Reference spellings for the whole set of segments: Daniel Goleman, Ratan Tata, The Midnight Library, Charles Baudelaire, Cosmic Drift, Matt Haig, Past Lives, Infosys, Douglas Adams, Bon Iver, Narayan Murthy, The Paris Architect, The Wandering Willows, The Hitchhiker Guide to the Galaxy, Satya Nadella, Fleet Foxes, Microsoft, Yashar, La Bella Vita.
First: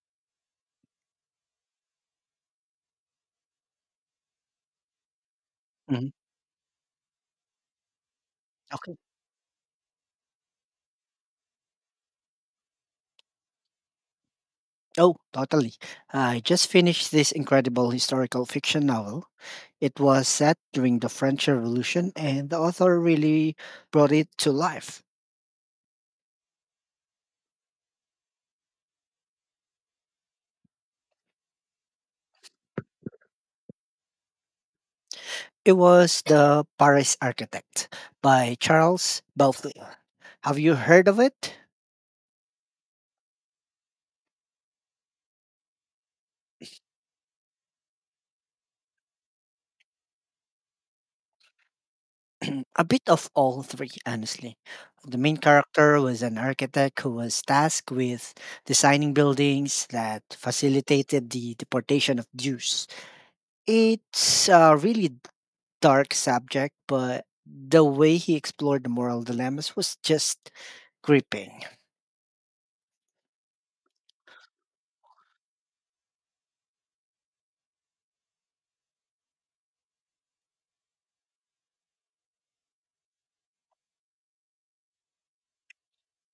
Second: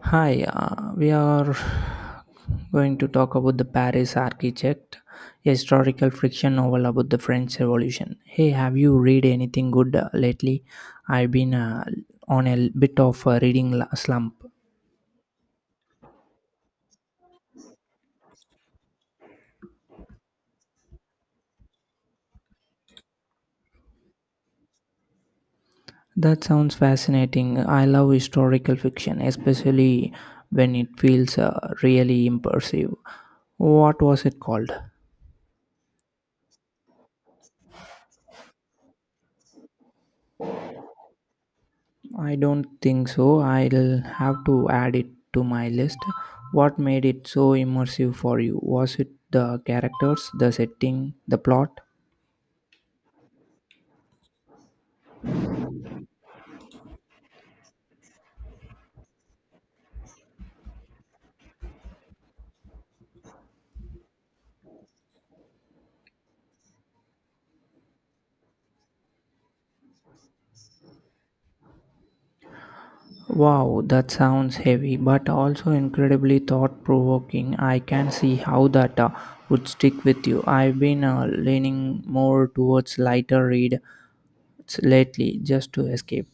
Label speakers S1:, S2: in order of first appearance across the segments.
S1: Hi, we are going to talk about the Paris architect, a historical
S2: Mhm.
S1: fiction novel about the French Revolution. Hey, have you
S2: Okay.
S1: read anything good lately? I've been on a bit of a reading slump.
S2: Oh, totally. I just finished this incredible historical fiction novel. It was set during the French Revolution, and the author really brought it to life.
S1: That sounds fascinating. I love historical fiction, especially when it feels really immersive. What was it called?
S2: It was The Paris Architect by Charles Baudelaire. Have you heard of it?
S1: I don't think so. I'll have to add it to my list. What made it so immersive for you? Was it the characters, the setting, the plot?
S2: A bit of all three, honestly. The main character was an architect who was tasked with designing buildings that facilitated the deportation of Jews. It's a really dark subject, but the way he explored the moral dilemmas was just gripping.
S1: Wow, that sounds heavy, but also incredibly thought provoking. I can see how that would stick with you. I've been leaning more towards lighter read lately just to escape.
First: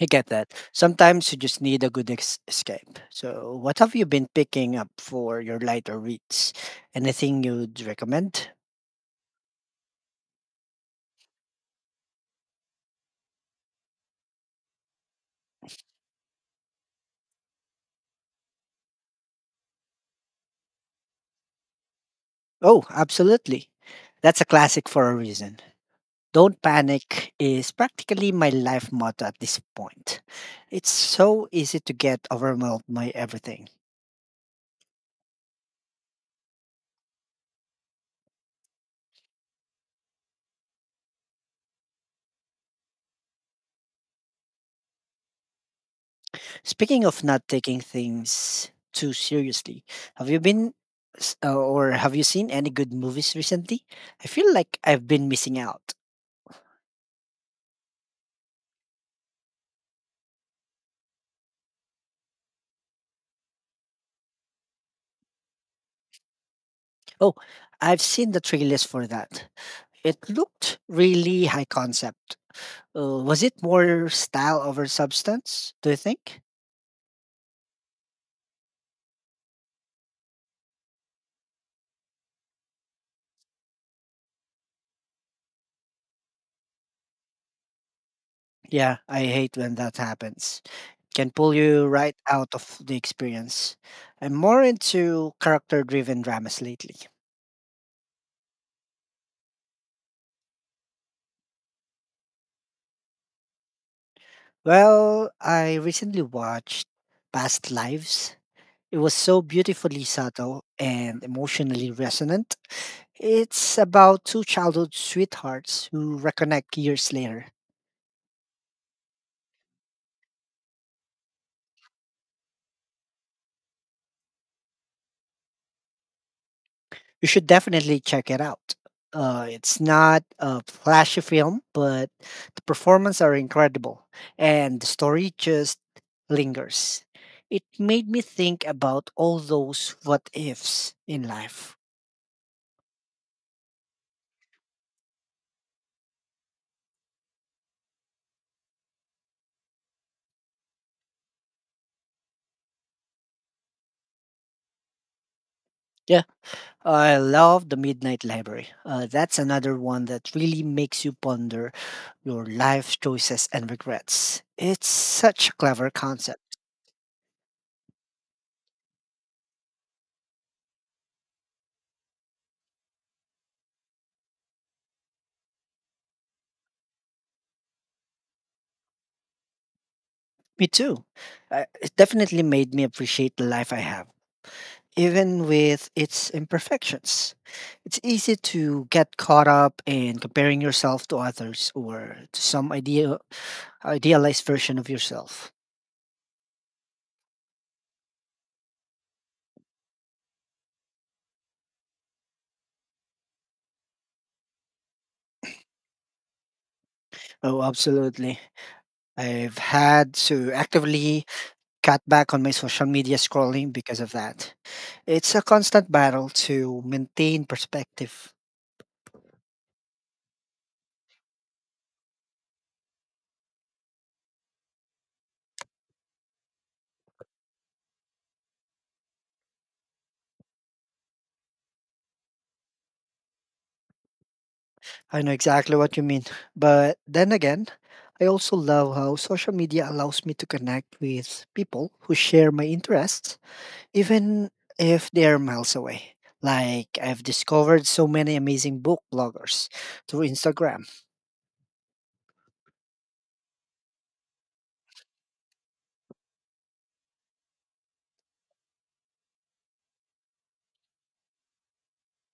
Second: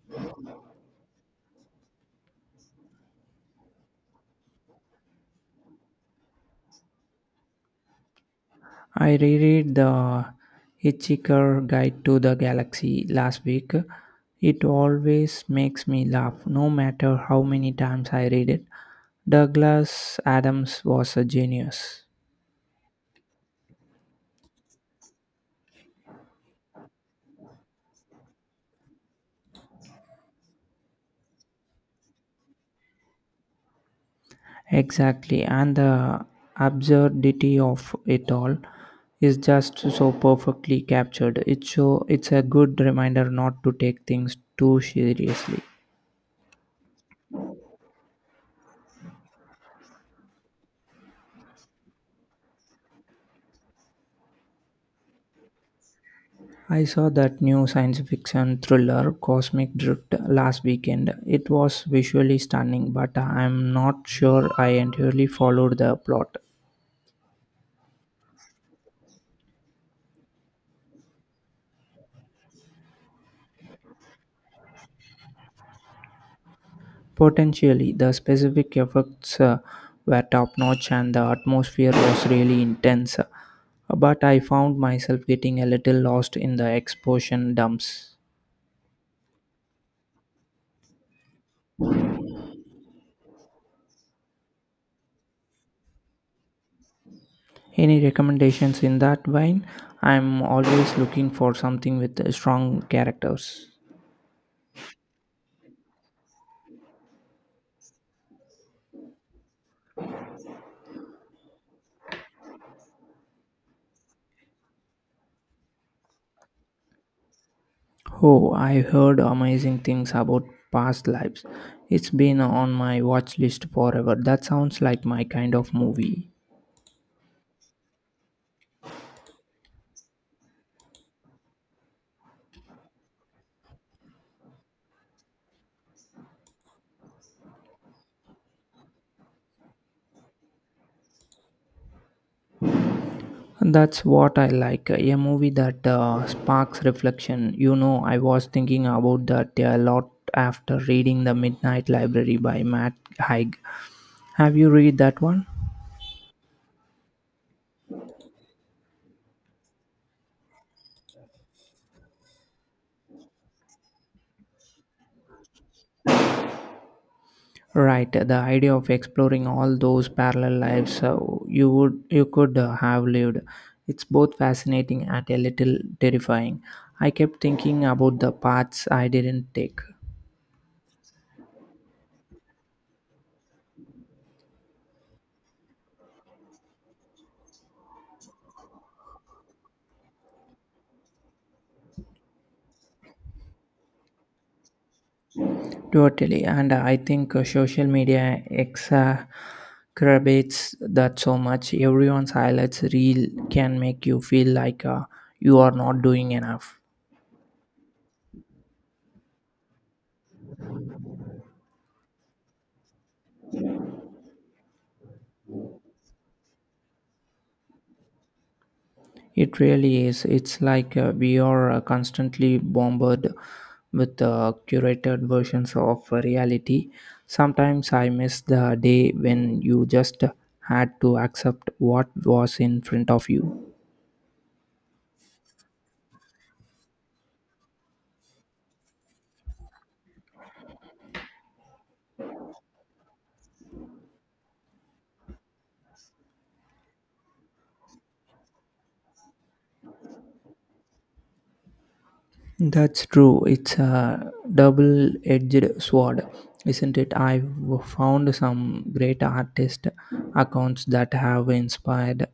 S2: I get that. Sometimes you just need a good escape. So, what have you been picking up for your lighter reads? Anything you'd recommend?
S1: I reread The Hitchhiker Guide to the Galaxy last week. It always makes me laugh, no matter how many times I read it. Douglas Adams was a genius.
S2: Oh, absolutely. That's a classic for a reason. Don't panic is practically my life motto at this point. It's so easy to get overwhelmed by everything.
S1: Exactly, and the absurdity of it all is just so perfectly captured. It's a good reminder not to take things too seriously.
S2: Speaking of not taking things too seriously, have you been or have you seen any good movies recently? I feel like I've been missing out.
S1: I saw that new science fiction thriller, Cosmic Drift, last weekend. It was visually stunning, but I'm not sure I entirely followed the plot.
S2: Oh, I've seen the trailers for that. It looked really high concept. Was it more style over substance, do you think?
S1: Potentially, the specific effects were top notch and the atmosphere was really intense, but I found myself getting a little lost in the exposition dumps.
S2: Yeah, I hate when that happens. It can pull you right out of the experience. I'm more into character driven dramas lately.
S1: Any recommendations in that vein? I'm always looking for something with strong characters.
S2: Well, I recently watched Past Lives. It was so beautifully subtle and emotionally resonant. It's about two childhood sweethearts who reconnect years later.
S1: Oh, I heard amazing things about past lives. It's been on my watch list forever. That sounds like my kind of movie.
S2: You should definitely check it out. It's not a flashy film, but the performances are incredible, and the story just lingers. It made me think about all those what ifs in life.
S1: And that's what I like, a movie that sparks reflection. You know, I was thinking about that a lot after reading The Midnight Library by Matt Haig. Have you read that one?
S2: Yeah, I love The Midnight Library. That's another one that really makes you ponder your life choices and regrets. It's such a clever concept.
S1: Right, the idea of exploring all those parallel lives, you would you could have lived. It's both fascinating and a little terrifying. I kept thinking about the paths I didn't take.
S2: Me too. It definitely made me appreciate the life I have even with its imperfections. It's easy to get caught up in comparing yourself to others or to some idealized version of yourself.
S1: Totally, and I think social media exacerbates that so much. Everyone's highlights reel can make you feel like you are not doing enough.
S2: Oh, absolutely. I've had to actively cut back on my social media scrolling because of that. It's a constant battle to maintain perspective.
S1: It really is. It's like we are constantly bombarded with curated versions of reality. Sometimes I miss the day when you just had to accept what was in front of you.
S2: I know exactly what you mean. But then again, I also love how social media allows me to connect with people who share my interests even if they're miles away. Like, I've discovered so many amazing book bloggers through Instagram.
S1: That's true. It's a double edged sword, isn't it? I've found some great artist accounts that have inspired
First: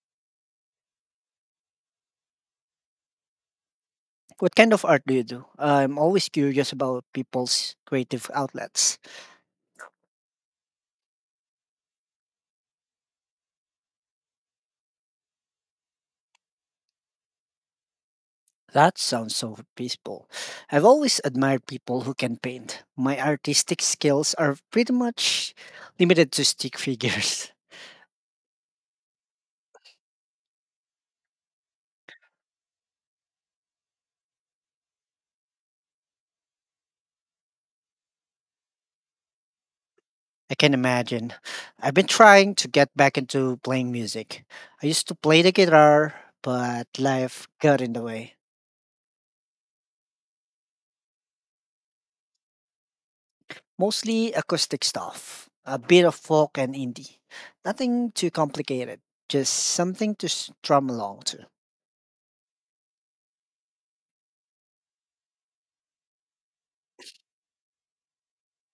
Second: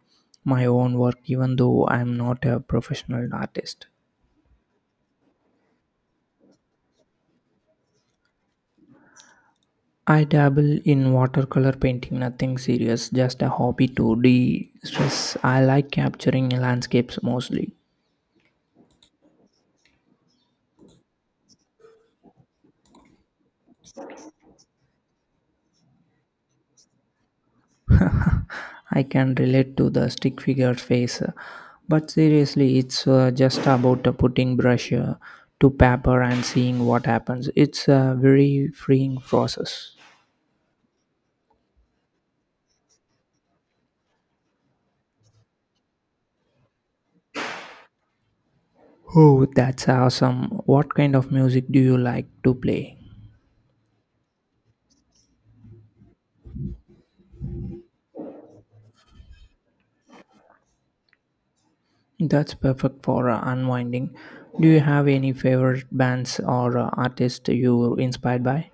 S1: my own work, even though I'm not a professional artist.
S2: What kind of art do you do? I'm always curious about people's creative outlets.
S1: I dabble in watercolor painting, nothing serious, just a hobby to de stress. I like capturing landscapes mostly.
S2: That sounds so peaceful. I've always admired people who can paint. My artistic skills are pretty much limited to stick figures.
S1: I can relate to the stick figure face, but seriously, it's just about putting brush to paper and seeing what happens. It's a very freeing process.
S2: I can imagine. I've been trying to get back into playing music. I used to play the guitar, but life got in the way.
S1: Oh, that's awesome. What kind of music do you like to play?
S2: Mostly acoustic stuff, a bit of folk and indie. Nothing too complicated, just something to strum along to.
S1: That's perfect for unwinding. Do you have any favorite bands or artists you were inspired by?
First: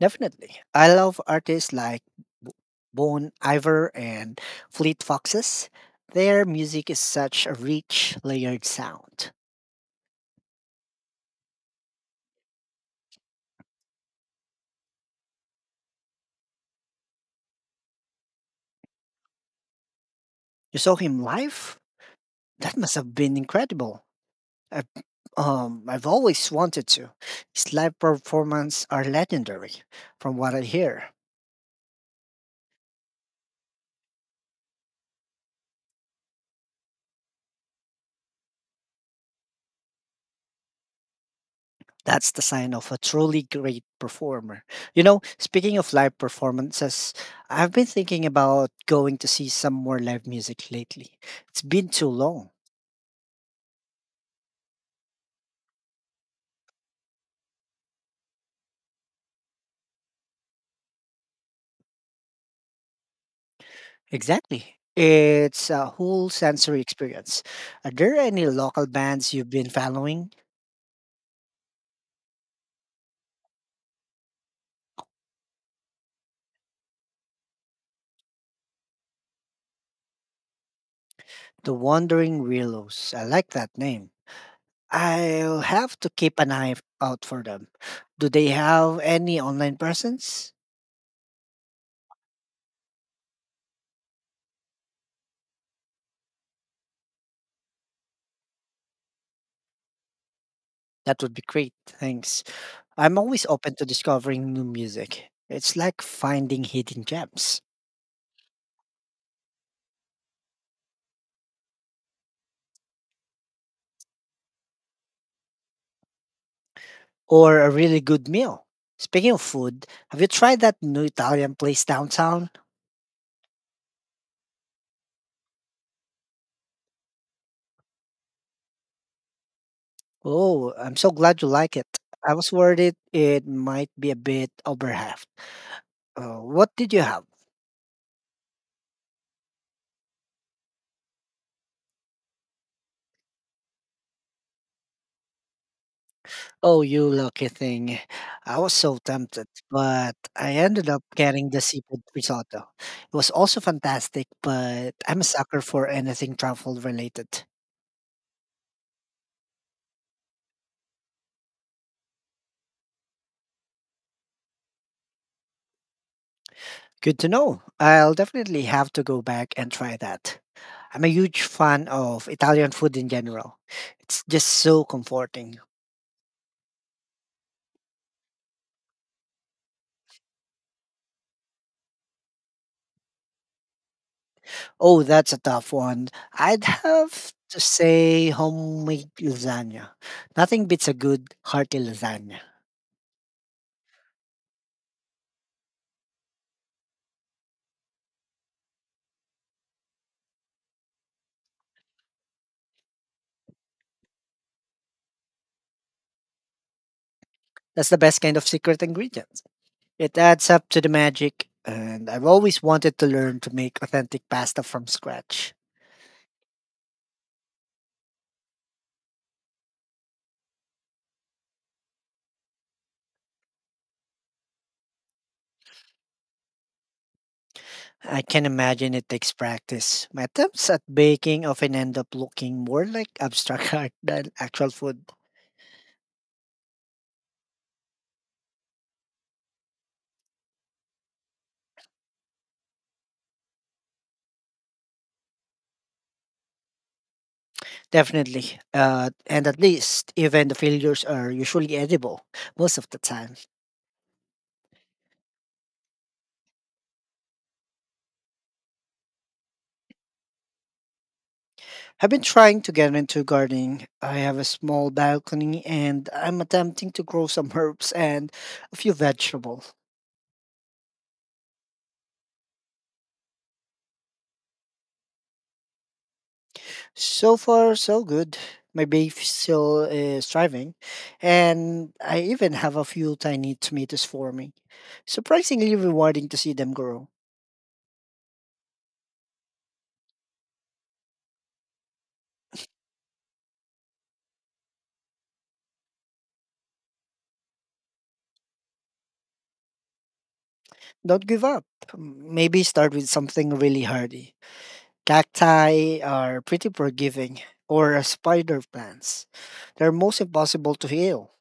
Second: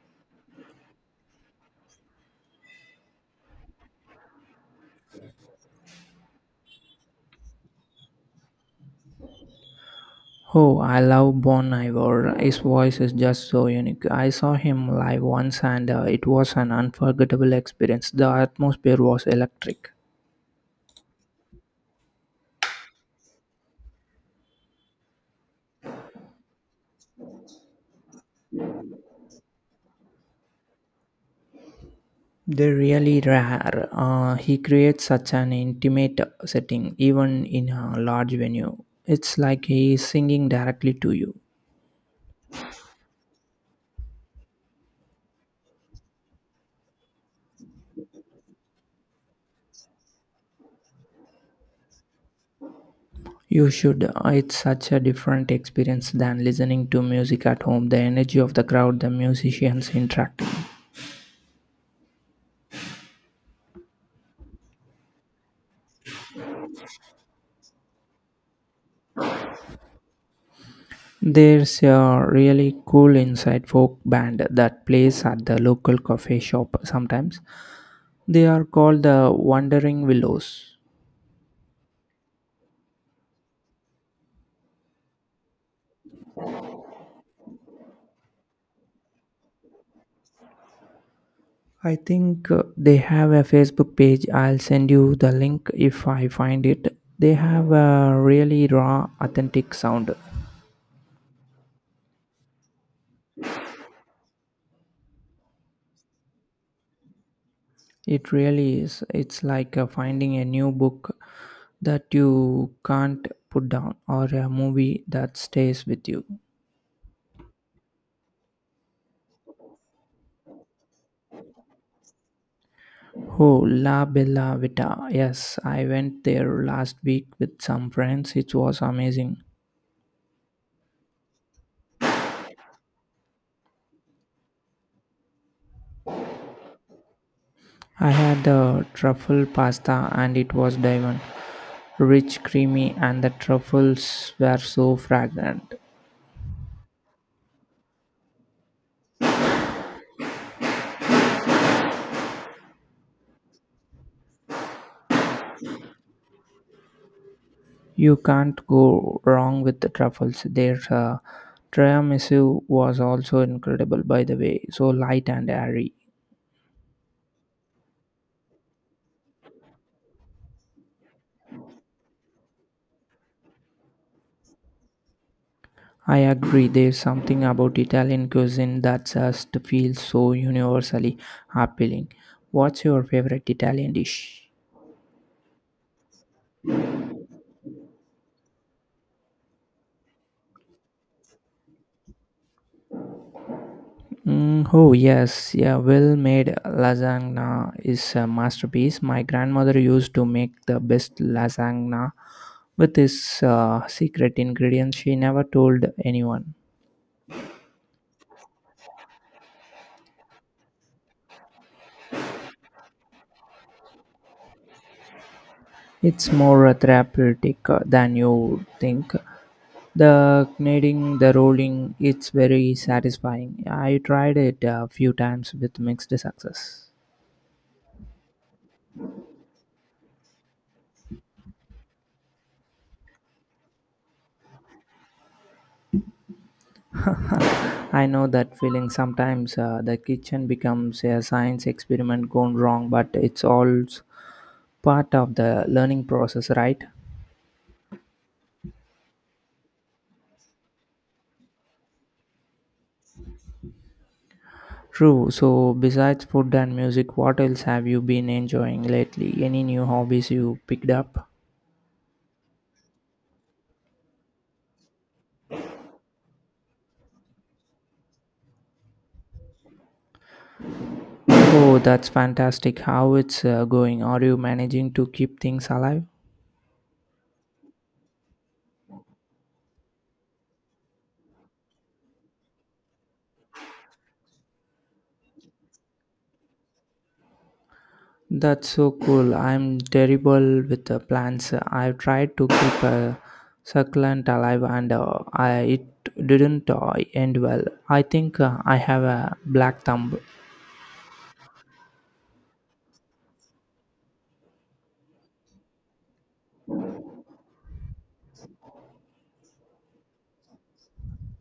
S2: Definitely. I love artists like B- Bon Iver and Fleet Foxes. Their music is such a rich, layered sound.
S1: Oh, I love Bon Iver. His voice is just so unique. I saw him live once and it was an unforgettable experience. The atmosphere was electric.
S2: You saw him live? That must have been incredible. I, I've always wanted to. His live performances are legendary, from what I hear.
S1: They're really rare. He creates such an intimate setting, even in a large venue. It's like he is singing directly to you.
S2: That's the sign of a truly great performer. You know, speaking of live performances, I've been thinking about going to see some more live music lately. It's been too long.
S1: You should. It's such a different experience than listening to music at home. The energy of the crowd, the musicians interacting.
S2: Exactly. It's a whole sensory experience. Are there any local bands you've been following?
S1: There's a really cool inside folk band that plays at the local coffee shop sometimes. They are called the Wandering Willows.
S2: The Wandering Willows. I like that name. I'll have to keep an eye out for them. Do they have any online presence?
S1: I think they have a Facebook page. I'll send you the link if I find it. They have a really raw, authentic sound.
S2: That would be great. Thanks. I'm always open to discovering new music. It's like finding hidden gems
S1: It really is. It's like finding a new book that you can't put down or a movie that stays with you.
S2: or a really good meal. Speaking of food, have you tried that new Italian place downtown?
S1: Oh, La Bella Vita. Yes, I went there last week with some friends. It was amazing.
S2: Oh, I'm so glad you like it. I was worried it might be a bit overhyped. What did you have?
S1: I had the truffle pasta and it was divine. Rich, creamy, and the truffles were so fragrant.
S2: Oh, you lucky thing. I was so tempted, but I ended up getting the seafood risotto. It was also fantastic, but I'm a sucker for anything truffle related.
S1: You can't go wrong with the truffles. Their tiramisu was also incredible, by the way, so light and airy.
S2: Good to know. I'll definitely have to go back and try that. I'm a huge fan of Italian food in general. It's just so comforting.
S1: I agree, there's something about Italian cuisine that just feels so universally appealing. What's your favorite Italian dish?
S2: Oh, that's a tough one. I'd have to say homemade lasagna. Nothing beats a good hearty lasagna.
S1: Mm, oh yes, yeah, well-made lasagna is a masterpiece. My grandmother used to make the best lasagna with this secret ingredient she never told anyone.
S2: That's the best kind of secret ingredient. It adds up to the magic, and I've always wanted to learn to make authentic pasta from scratch.
S1: It's more therapeutic than you would think. The kneading, the rolling, it's very satisfying. I tried it a few times with mixed success.
S2: I can imagine it takes practice. My attempts at baking often end up looking more like abstract art than actual food.
S1: I know that feeling sometimes the kitchen becomes a science experiment gone wrong, but it's all part of the learning process, right?
S2: Definitely. And at least, even the failures are usually edible most of the time.
S1: True. So, besides food and music, what else have you been enjoying lately? Any new hobbies you picked up?
S2: I've been trying to get into gardening. I have a small balcony and I'm attempting to grow some herbs and a few vegetables.
S1: Oh, that's fantastic. How it's going? Are you managing to keep things alive?
S2: So far, so good. My beef still is thriving, and I even have a few tiny tomatoes forming. Surprisingly rewarding to see them grow.
S1: That's so cool. I'm terrible with the plants. I've tried to keep a succulent alive and it didn't end well. I think I have a black thumb.
S2: Don't give up. Maybe start with something really hardy. Cacti are pretty forgiving, or spider plants. They're most impossible to heal.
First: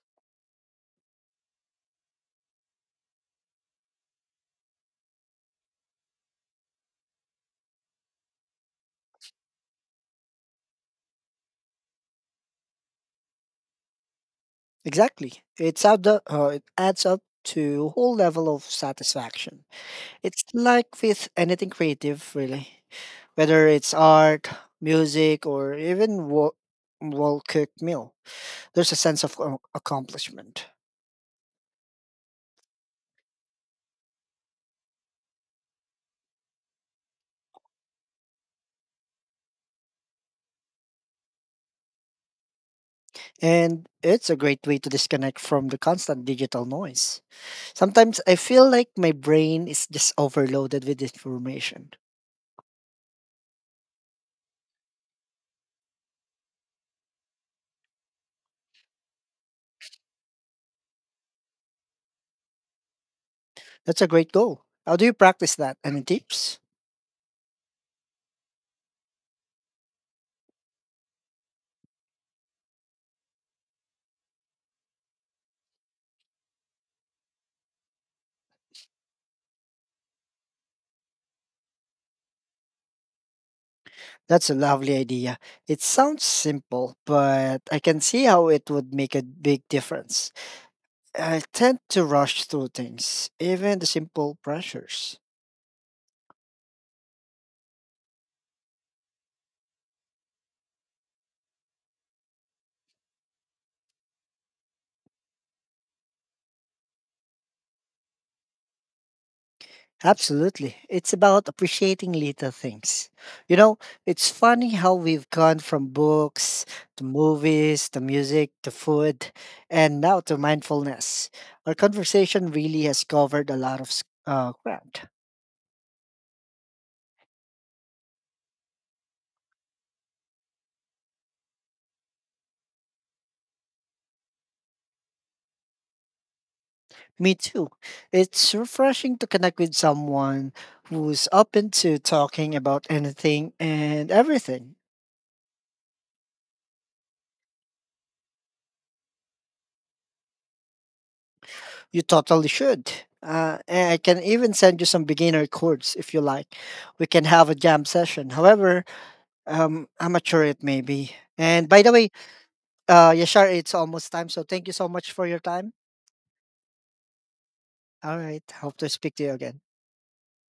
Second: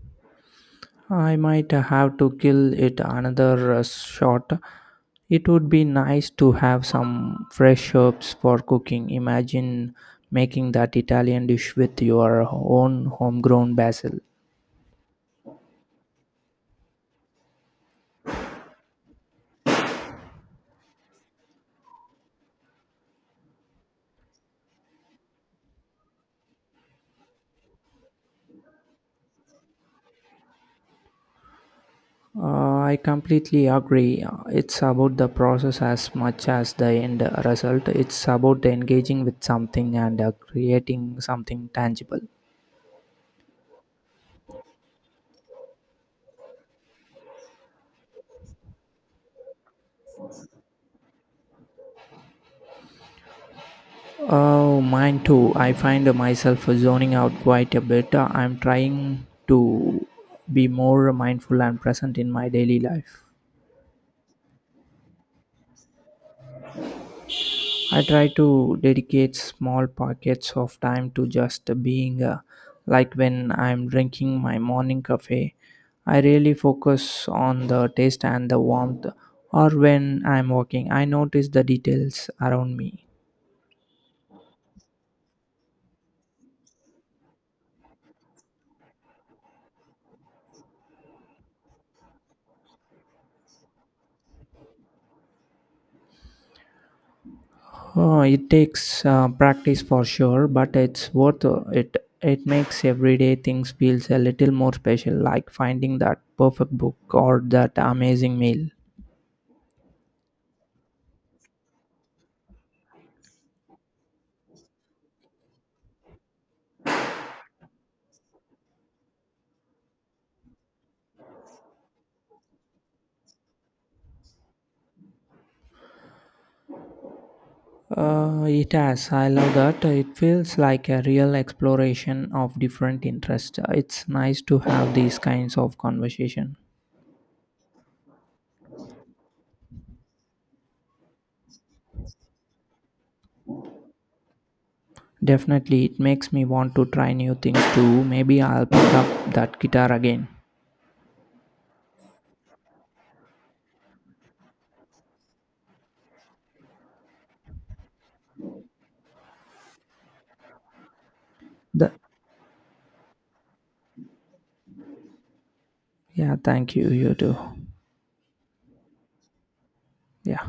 S1: I might have to kill it another shot. It would be nice to have some fresh herbs for cooking. Imagine making that Italian dish with your own homegrown basil.
S2: Exactly. It adds up to a whole level of satisfaction. It's like with anything creative, really, whether it's art, music, or even well cooked meal. There's a sense of accomplishment.
S1: I completely agree. It's about the process as much as the end result. It's about engaging with something and creating something tangible.
S2: And it's a great way to disconnect from the constant digital noise. Sometimes I feel like my brain is just overloaded with information.
S1: Oh, mine too. I find myself zoning out quite a bit. I'm trying to be more mindful and present in my daily life.
S2: That's a great goal. How do you practice that? Any tips?
S1: I try to dedicate small pockets of time to just being, like when I'm drinking my morning coffee. I really focus on the taste and the warmth, or when I'm walking, I notice the details around me.
S2: That's a lovely idea. It sounds simple, but I can see how it would make a big difference. I tend to rush through things, even the simple pressures.
S1: It takes practice for sure, but it's worth it. It makes everyday things feels a little more special, like finding that perfect book or that amazing meal.
S2: Absolutely. It's about appreciating little things. You know, it's funny how we've gone from books to movies to music to food and now to mindfulness. Our conversation really has covered a lot of ground.
S1: It has. I love that. It feels like a real exploration of different interests. It's nice to have these kinds of conversation.
S2: Me too. It's refreshing to connect with someone who's open to talking about anything and everything.
S1: Definitely, it makes me want to try new things too. Maybe I'll pick up that guitar again.
S2: You totally should. And I can even send you some beginner chords if you like. We can have a jam session. However, amateur it may be. And by
S1: The,
S2: the way, Yashar, it's almost time. So thank you so much for your time.
S1: yeah, thank you. You too.
S2: All right. Hope to speak to you again.
S1: Yeah.